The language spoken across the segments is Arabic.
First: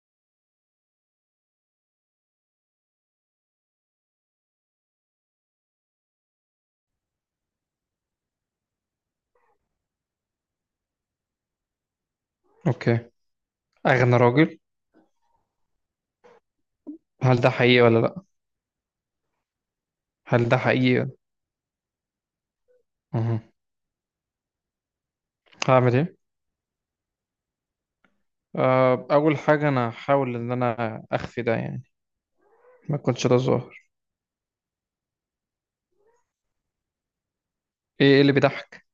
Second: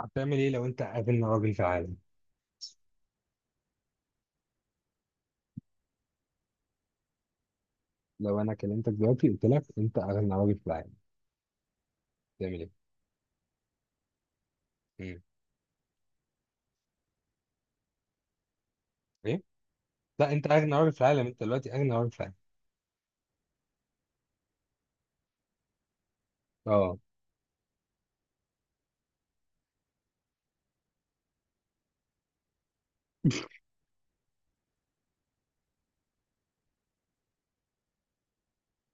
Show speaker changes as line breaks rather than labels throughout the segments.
هتعمل ايه لو انت اغنى راجل في العالم؟ لو انا كلمتك دلوقتي قلت لك انت اغنى راجل في العالم، تعمل ايه؟
اوكي. اغنى راجل.
مم.
هل ده حقيقي ولا لا؟
ايه؟ لا، انت
هل ده
اغنى راجل في
حقيقي؟
العالم، انت دلوقتي اغنى راجل في العالم.
مهم. هعمل ايه؟
اه.
آه، اول حاجه انا هحاول ان انا اخفي ده، يعني ما يكونش ده ظاهر. ايه اللي بيضحك؟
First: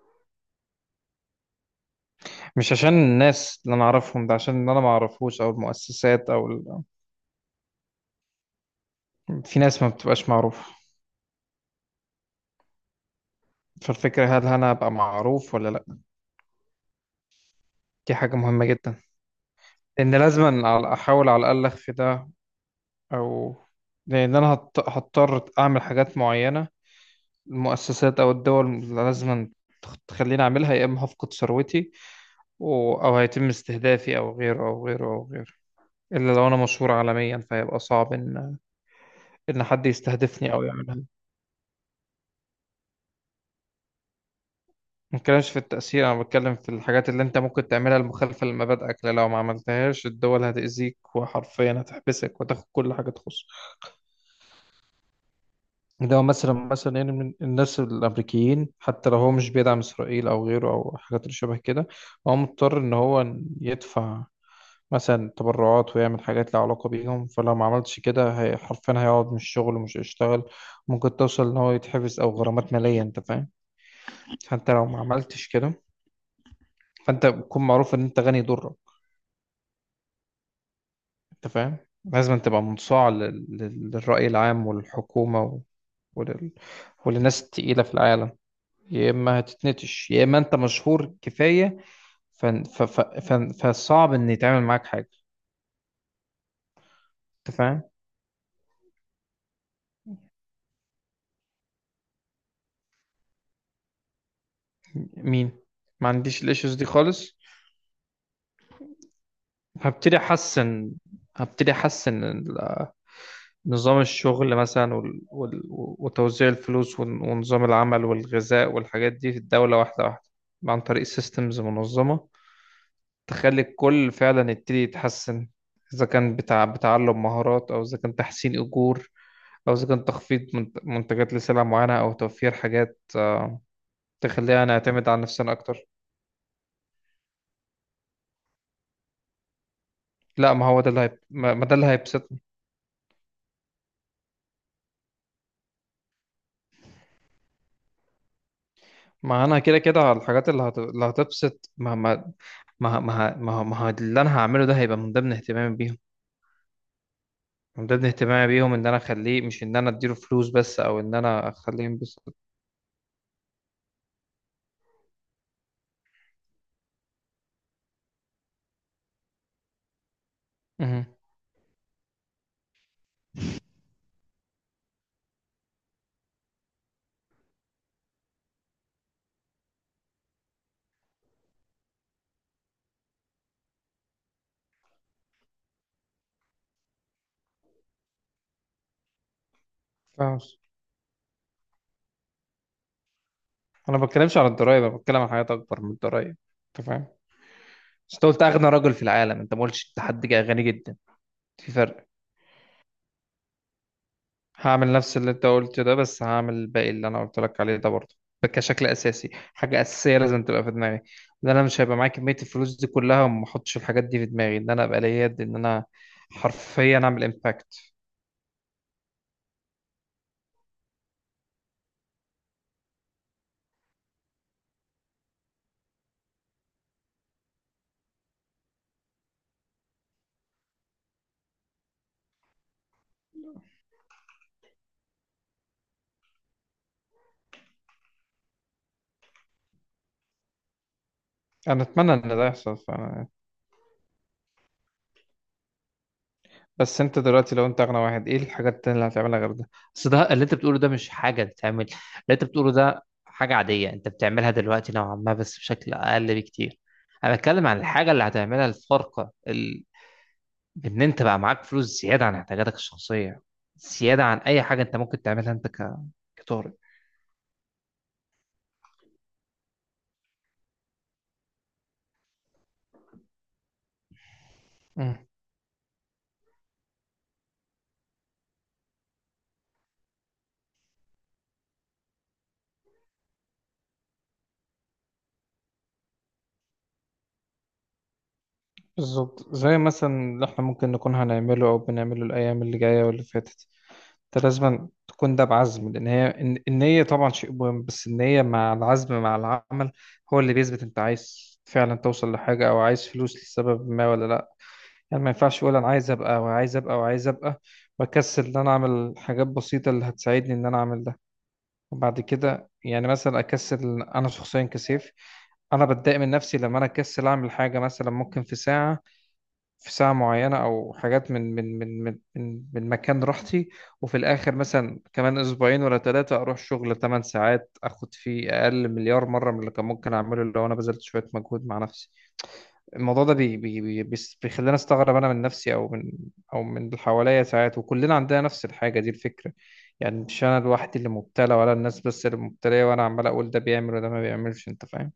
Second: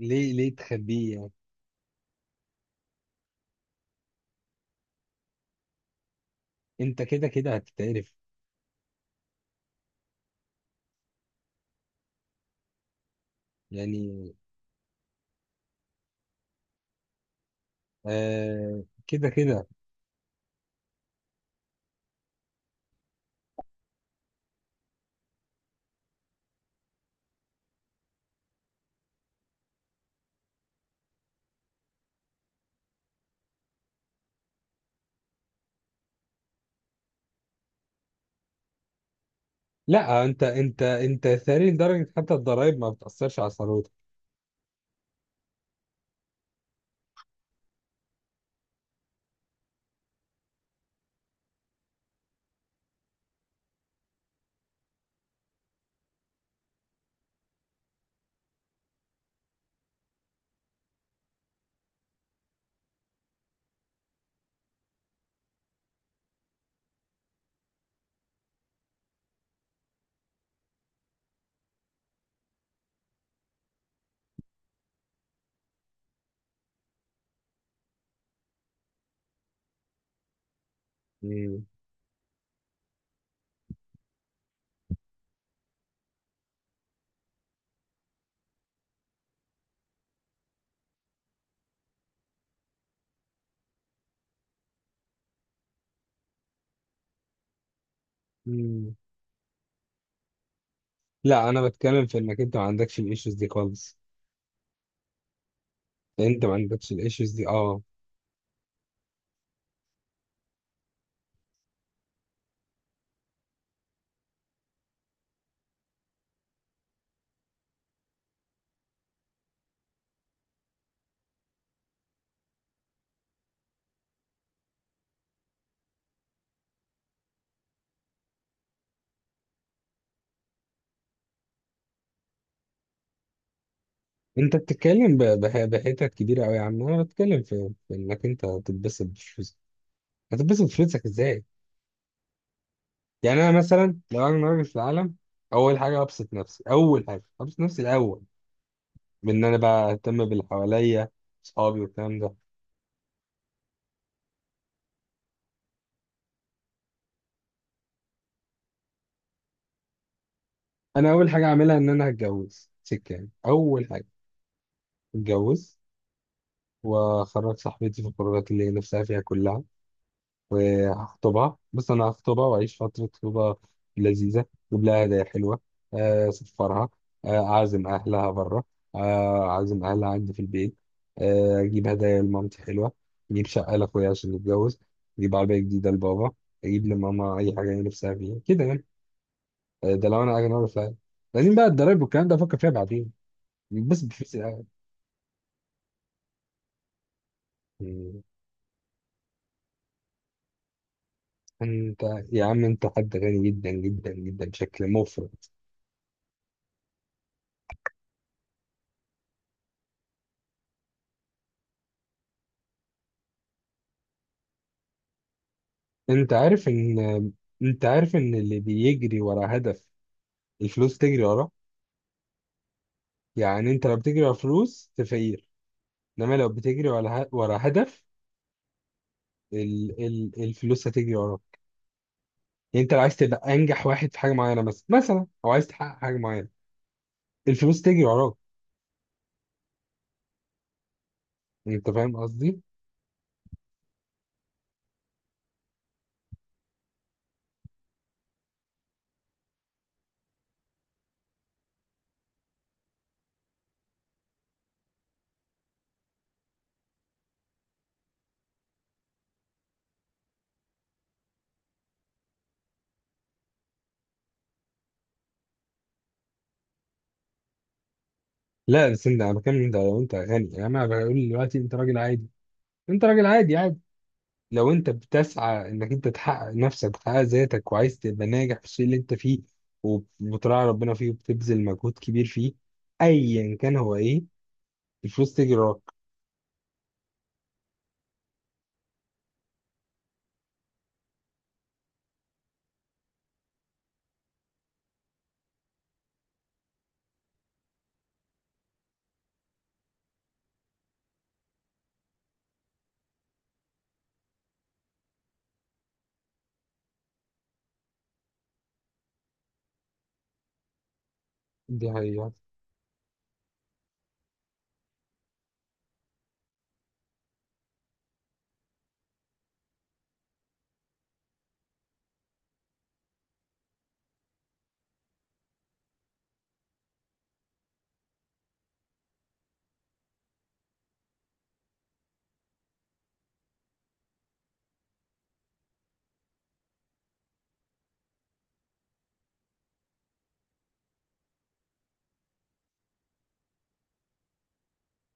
ليه تخبيه يعني؟
مش عشان الناس اللي انا اعرفهم، ده عشان اللي انا ما اعرفوش او المؤسسات او
انت كده كده هتتعرف.
في ناس ما بتبقاش معروفه، فالفكره
يعني.
هل انا ابقى معروف ولا لا. دي حاجه مهمه
آه،
جدا،
كده كده.
لان لازم أنا احاول على الاقل اخفي ده، او لان انا هضطر اعمل حاجات معينه، المؤسسات او الدول اللي لازم تخليني اعملها، يا اما هفقد ثروتي او هيتم استهدافي او غيره او غيره او غيره، الا لو انا مشهور عالميا فهيبقى صعب ان حد
لا، انت
يستهدفني او
انت
يعملها.
انت ثري لدرجه حتى الضرايب ما بتاثرش على ثروتك.
ما بتكلمش في التأثير، انا بتكلم في الحاجات اللي انت ممكن تعملها المخالفة لمبادئك، لأن لو ما عملتهاش الدول هتأذيك وحرفيا هتحبسك وتاخد كل حاجة تخصك. ده مثلا، مثلا يعني من الناس الامريكيين، حتى لو هو مش بيدعم اسرائيل او غيره او حاجات اللي شبه كده، هو مضطر ان هو يدفع مثلا تبرعات ويعمل حاجات لها علاقة بيهم. فلو ما عملتش كده هي حرفيا هيقعد من الشغل ومش هيشتغل، ممكن توصل إن هو يتحبس أو غرامات مالية. أنت فاهم؟ فأنت لو ما عملتش كده فأنت بتكون معروف إن أنت غني يضرك. أنت
مم.
فاهم؟ لازم تبقى منصاع للرأي العام والحكومة ولل... وللناس التقيلة في العالم، يا إما هتتنتش يا إما أنت مشهور كفاية. ف... ف... ف... ف... فصعب إن يتعمل معاك حاجة. أنت فاهم؟
مم. لا، انا بتكلم في انك انت ما عندكش الايشوز دي خالص.
مين؟ ما عنديش
انت ما
الإيشوز دي
عندكش الايشوز
خالص.
دي، اه.
هبتدي احسن، هبتدي احسن نظام الشغل مثلا وتوزيع الفلوس ونظام العمل والغذاء والحاجات دي في الدولة واحدة واحدة، عن طريق سيستمز منظمة، تخلي الكل فعلا يبتدي يتحسن. إذا كان بتاع بتعلم مهارات، أو إذا كان تحسين أجور، أو إذا كان تخفيض منتجات لسلع معينة، أو توفير حاجات، آه،
انت
تخلينا نعتمد
بتتكلم
على نفسنا أكتر.
بحتت كبيره قوي يا عم. انا بتكلم في انك انت تتبسط بفلوسك.
لا،
هتتبسط
ما هو ده
بفلوسك ازاي؟
ما ده اللي هيبسطنا.
يعني انا مثلا لو انا راجل في العالم، اول حاجه ابسط نفسي، اول حاجه ابسط نفسي الاول، بان
ما
انا
أنا كده
بقى
كده على
اهتم باللي
الحاجات اللي، اللي
حواليا،
هتبسط.
اصحابي والكلام ده.
ما ه- ما ه- ما ه- ما ه- اللي انا هعمله ده هيبقى من ضمن اهتمامي بيهم، من ضمن اهتمامي بيهم ان انا اخليه، مش ان انا اديله فلوس بس او
انا
ان
اول حاجه
انا
اعملها
اخليه
ان انا
ينبسط.
هتجوز سكه، يعني اول حاجه، اتجوز، واخرج صاحبتي في القرارات اللي هي نفسها فيها كلها،
مهم.
وهخطبها. بص، انا هخطبها واعيش فتره خطوبه لذيذه. اجيب لها هدايا حلوه. آه، اسفرها. آه، اعزم اهلها بره. آه، اعزم اهلها عندي في البيت. آه، اجيب هدايا لمامتي حلوه. اجيب شقه لاخويا عشان يتجوز. اجيب عربيه جديده لبابا. اجيب لماما اي حاجه هي نفسها فيها كده، يعني. آه، ده لو
فاهم.
انا اجي اعرف. لازم بقى الضرايب والكلام ده افكر فيها بعدين،
انا
بس
ما
بفلوس
بتكلمش على
الأول.
الضرايب، انا بتكلم عن حاجات اكبر من الضرايب. انت فاهم؟ بس
مم.
انت قلت اغنى رجل في العالم، انت ما قلتش انت حد جاي غني جدا. في
انت
فرق.
يا عم، انت حد غني جدا جدا جدا بشكل
هعمل نفس اللي انت
مفرط.
قلته ده، بس هعمل الباقي اللي انا قلت لك عليه ده برضه. ده كشكل اساسي حاجه اساسيه لازم تبقى في دماغي، ان انا مش هيبقى معايا كميه الفلوس دي كلها وما احطش الحاجات دي في دماغي ان انا ابقى ليا يد ان انا
انت عارف
حرفيا اعمل
ان انت
امباكت.
عارف ان اللي بيجري ورا هدف، الفلوس تجري وراه. يعني انت لو بتجري ورا فلوس، تفقير. انما لو بتجري ورا هدف، الفلوس هتجري وراك. يعني انت لو عايز تبقى انجح واحد في حاجه معينه مثلا مثلا، او عايز تحقق حاجه معينه، الفلوس تجري وراك.
انا
انت
اتمنى
فاهم
ان ده
قصدي؟
يحصل بس انت دلوقتي لو انت اغنى واحد، ايه الحاجات التانية اللي هتعملها غير ده؟ بس ده اللي انت بتقوله ده مش حاجه تتعمل. اللي انت بتقوله ده حاجه عاديه انت بتعملها دلوقتي نوعا ما بس بشكل اقل بكتير. انا بتكلم عن الحاجه اللي هتعملها الفارقه، بإن أنت بقى معاك فلوس زيادة عن احتياجاتك الشخصية، زيادة عن أي حاجة أنت ممكن تعملها، أنت كطارئ.
لا، بس انت، انا بكلم انت لو انت غني. يعني انا بقول دلوقتي انت راجل عادي، انت راجل عادي عادي. لو انت
مم.
بتسعى انك انت تحقق نفسك وتحقق ذاتك، وعايز تبقى ناجح في الشيء اللي انت فيه، وبتراعي ربنا فيه، وبتبذل مجهود كبير فيه، ايا كان هو ايه، الفلوس تجي وراك.
بالظبط، زي مثلا اللي احنا ممكن نكون هنعمله او بنعمله الايام اللي جايه واللي فاتت. انت لازم تكون ده بعزم، لان هي النيه طبعا شيء مهم، بس النيه مع العزم مع العمل هو اللي بيثبت انت عايز فعلا توصل لحاجه او عايز فلوس لسبب ما، ولا لا. يعني ما ينفعش اقول انا عايز ابقى وعايز ابقى وعايز ابقى واكسل ان انا اعمل حاجات بسيطه اللي هتساعدني ان انا اعمل.
دي
وبعد
حقيقة.
كده يعني مثلا اكسل انا شخصيا، كسيف. انا بتضايق من نفسي لما انا اكسل اعمل حاجه مثلا ممكن في ساعه، في ساعه معينه او حاجات من مكان راحتي. وفي الاخر مثلا كمان اسبوعين ولا ثلاثه اروح شغل 8 ساعات اخد فيه اقل مليار مره من اللي كان ممكن اعمله لو انا بذلت شويه مجهود مع نفسي. الموضوع ده بيخلينا استغرب، انا من نفسي او من، او من اللي حواليا ساعات. وكلنا عندنا نفس الحاجه دي الفكره، يعني مش انا لوحدي اللي مبتلى ولا الناس بس اللي مبتليه، وانا عمال اقول ده بيعمل وده ما بيعملش. انت فاهم؟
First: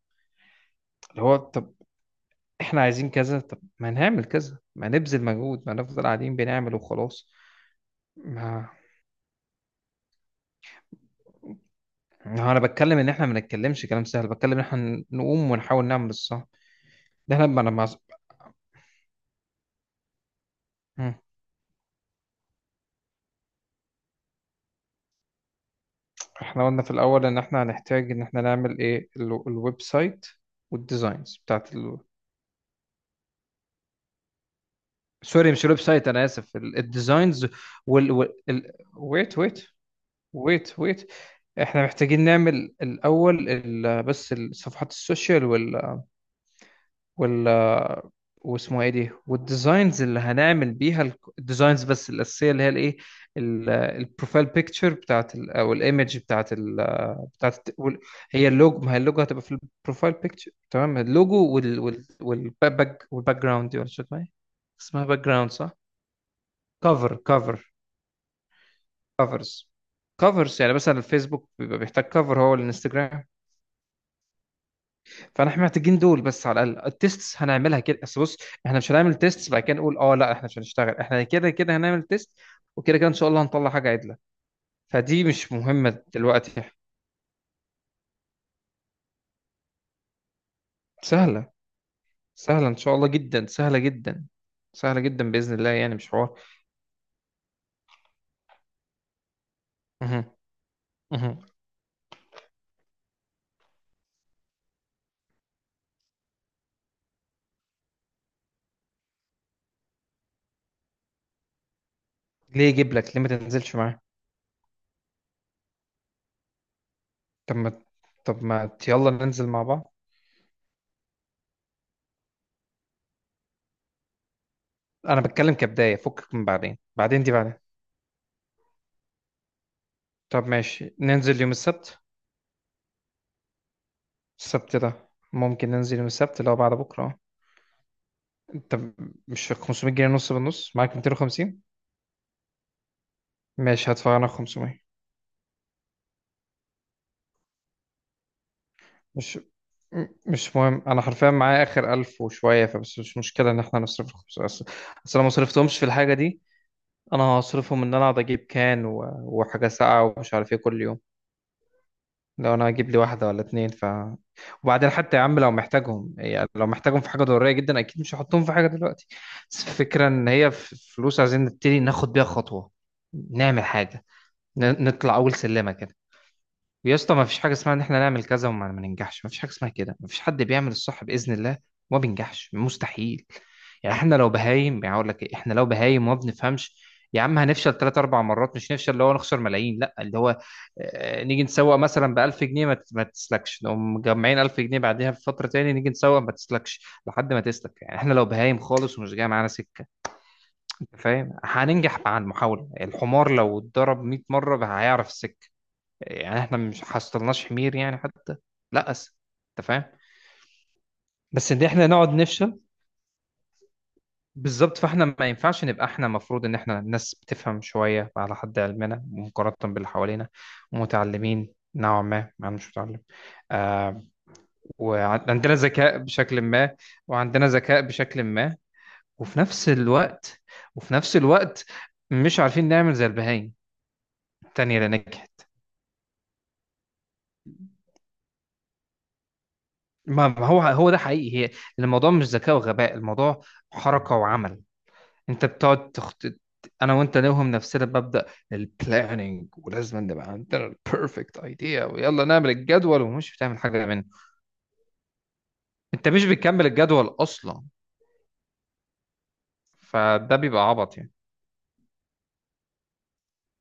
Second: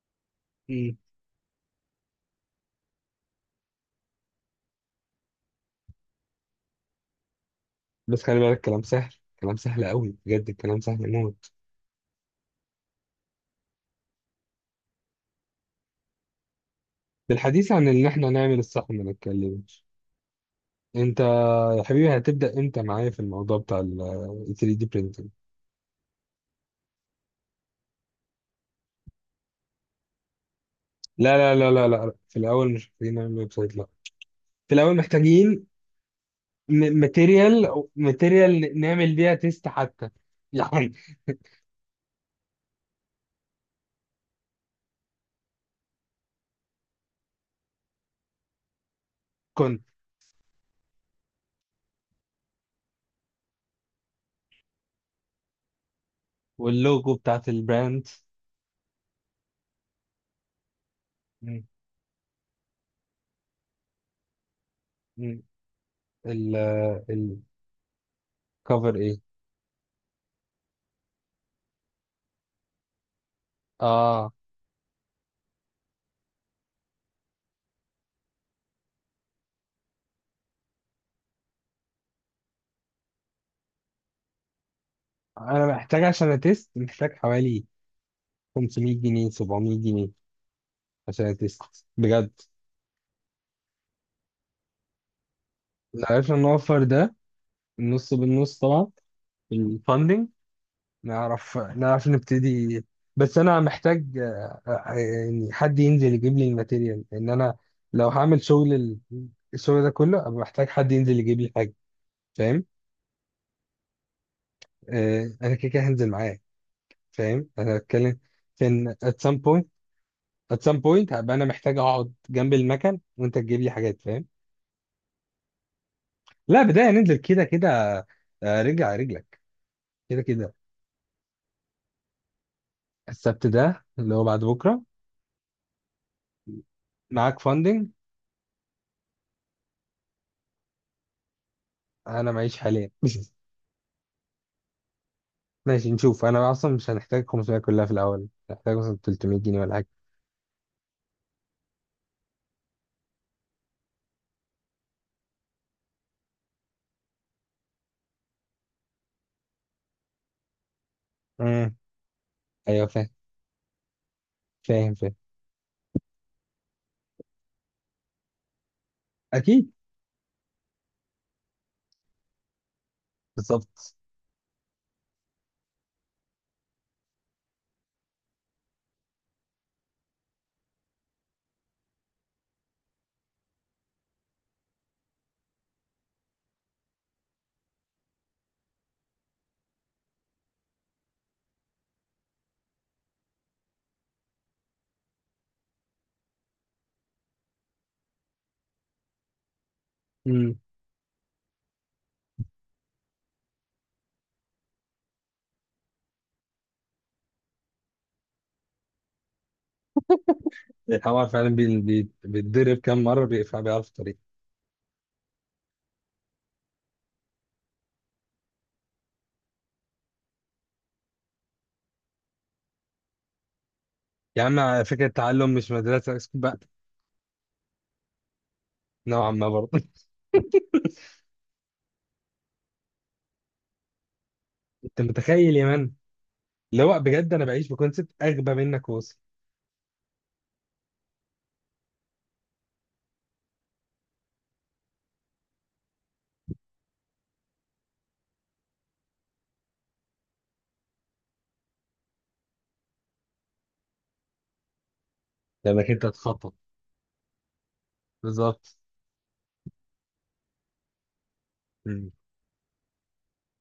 مم.
اللي هو طب احنا عايزين كذا، طب ما نعمل كذا، ما نبذل مجهود، ما نفضل قاعدين بنعمل وخلاص.
بس خلي بالك،
ما
الكلام سهل. كلام سهل قوي، بجد الكلام سهل موت.
ما انا بتكلم ان احنا ما نتكلمش كلام سهل، بتكلم ان احنا نقوم ونحاول نعمل الصح. ده احنا.
بالحديث عن ان احنا نعمل الصح، ما نتكلمش.
ما
انت يا حبيبي، هتبدأ امتى معايا في الموضوع بتاع ال 3D printing؟
احنا قلنا في الاول ان احنا هنحتاج ان احنا نعمل ايه الويب سايت والديزاينز
لا لا لا لا لا، في الاول مش محتاجين نعمل ويب سايت، لا. في الاول
سوري مش
محتاجين
الويب سايت، انا اسف الديزاينز
ماتيريال ماتيريال نعمل بيها
ويت
تيست
ويت
حتى
ويت
يعني.
ويت احنا محتاجين نعمل الاول بس الصفحات السوشيال وال واسمه ايه دي،
كنت
والديزاينز اللي هنعمل بيها الديزاينز بس الاساسيه، اللي هي الايه البروفايل بيكتشر او الايمج
واللوجو بتاعت
بتاعت الت- وال-
البراند.
هي اللوجو، ما هي اللوجو هتبقى في البروفايل بيكتشر، تمام. اللوجو
م-
وال وال والباك والباك جراوند دي، ولا شو اسمها إيه؟ اسمها باك
م-
جراوند صح؟
ال
كفر،
الكفر ايه؟
كفرز، كفرز يعني مثلا الفيسبوك بيبقى بيحتاج كفر، هو الانستجرام.
اه.
فاحنا محتاجين دول بس على الاقل، التيستس هنعملها كده بس بص. احنا مش هنعمل تيستس بعد كده نقول اه لا احنا مش هنشتغل. احنا كده كده هنعمل تيست، وكده كده ان شاء الله هنطلع حاجه عدله. فدي مش
انا محتاج
مهمه
عشان
دلوقتي.
اتست، محتاج حوالي 500 جنيه، 700 جنيه، عشان
سهله،
اتست، بجد.
سهله ان شاء الله جدا، سهله جدا، سهله جدا باذن الله، يعني
لو
مش
عرفنا
حوار.
نوفر ده، النص بالنص طبعا،
مهم.
الفاندنج،
مهم.
نعرف نبتدي. بس انا محتاج يعني حد ينزل يجيب لي الماتيريال، لان انا لو هعمل شغل الشغل ده كله، ابقى محتاج حد ينزل يجيب لي حاجه،
ليه
فاهم؟
يجيب لك؟ ليه ما تنزلش معاه؟
آه، انا كده كده هنزل معاه. فاهم،
طب ما
انا بتكلم
طب
في
ما
ان at
يلا
some
ننزل مع
point،
بعض.
at some point هبقى انا محتاج اقعد جنب المكن وانت تجيب لي حاجات، فاهم؟
انا بتكلم كبدايه، فكك من
لا،
بعدين،
بدايه ننزل
بعدين دي
كده
بعدين.
كده. آه، رجع رجلك، كده
طب
كده.
ماشي، ننزل يوم السبت.
السبت ده اللي هو بعد
السبت
بكره.
ده ممكن ننزل يوم السبت اللي هو بعد بكره.
معاك فاندنج؟
طب مش 500 جنيه نص بالنص، معاك 250؟
انا معيش حاليا.
ماشي هدفع انا 500.
ماشي، نشوف. انا اصلا مش هنحتاج 500 كلها في الاول، هنحتاج مثلا 300
مش
جنيه ولا حاجه.
مش مهم، انا حرفيا معايا اخر 1000 وشويه فبس، مش مشكله ان احنا نصرف ال 500 اصل. أصل انا ما صرفتهمش في الحاجه دي، انا هصرفهم ان انا اقعد اجيب كان وحاجه ساقعه ومش عارف ايه كل يوم.
امم.
لو انا
ايوه،
هجيب لي
فاهم،
واحده ولا اتنين ف. وبعدين
فاهم، فاهم.
حتى يا عم، لو محتاجهم يعني لو محتاجهم في حاجه ضروريه جدا اكيد مش هحطهم في حاجه دلوقتي. بس
اكيد.
الفكره ان هي فلوس، عايزين نبتدي ناخد بيها خطوه، نعمل
بالظبط.
حاجه، نطلع اول سلمه كده. يا اسطى، ما فيش حاجه اسمها ان احنا نعمل كذا وما ما ننجحش، ما فيش حاجه اسمها كده. ما فيش حد بيعمل الصح باذن الله وما بينجحش، مستحيل. يعني احنا لو بهايم، يعني اقول لك إيه، احنا لو بهايم وما بنفهمش، يا عم هنفشل ثلاث اربع مرات، مش نفشل اللي هو نخسر ملايين، لا اللي هو آه، نيجي نسوق مثلا ب 1000 جنيه ما تسلكش، نقوم مجمعين 1000 جنيه بعدها بفتره، تاني نيجي نسوق ما تسلكش، لحد ما تسلك. يعني احنا لو بهايم خالص ومش جاي معانا سكه،
امم.
انت فاهم؟ هننجح مع المحاوله. الحمار لو اتضرب 100 مره هيعرف السكه، يعني احنا مش حصلناش حمير يعني حتى. لا أس. انت فاهم؟
الحوار فعلا
بس ان احنا نقعد نفشل.
بيتضرب كام مره، بيقفل بيعرف الطريق.
بالظبط، فاحنا ما ينفعش نبقى، احنا المفروض ان احنا ناس بتفهم شويه على حد علمنا مقارنه باللي حوالينا، ومتعلمين نوعا ما. انا مش متعلم. آه.
يا عم، على فكره، التعلم
وعندنا
مش
ذكاء
مدرسه، اسكت
بشكل
بقى.
ما، وعندنا ذكاء بشكل ما
نوعا
وفي
ما برضه.
نفس الوقت وفي نفس الوقت مش عارفين نعمل زي البهايم التانية اللي
انت
نجحت.
متخيل يا مان؟ اللي هو بجد انا بعيش بكونسيبت اغبى منك، واصل،
ما ما هو ده حقيقي هي. الموضوع مش ذكاء وغباء، الموضوع حركة وعمل. انت بتقعد تخطط، انا وانت نوهم نفسنا بمبدأ البلاننج، ولازم نبقى عندنا البيرفكت ايديا ويلا نعمل الجدول ومش بتعمل حاجة منه.
لانك انت
انت مش
تخطط،
بتكمل الجدول اصلا،
بالظبط.
فده بيبقى عبط يعني.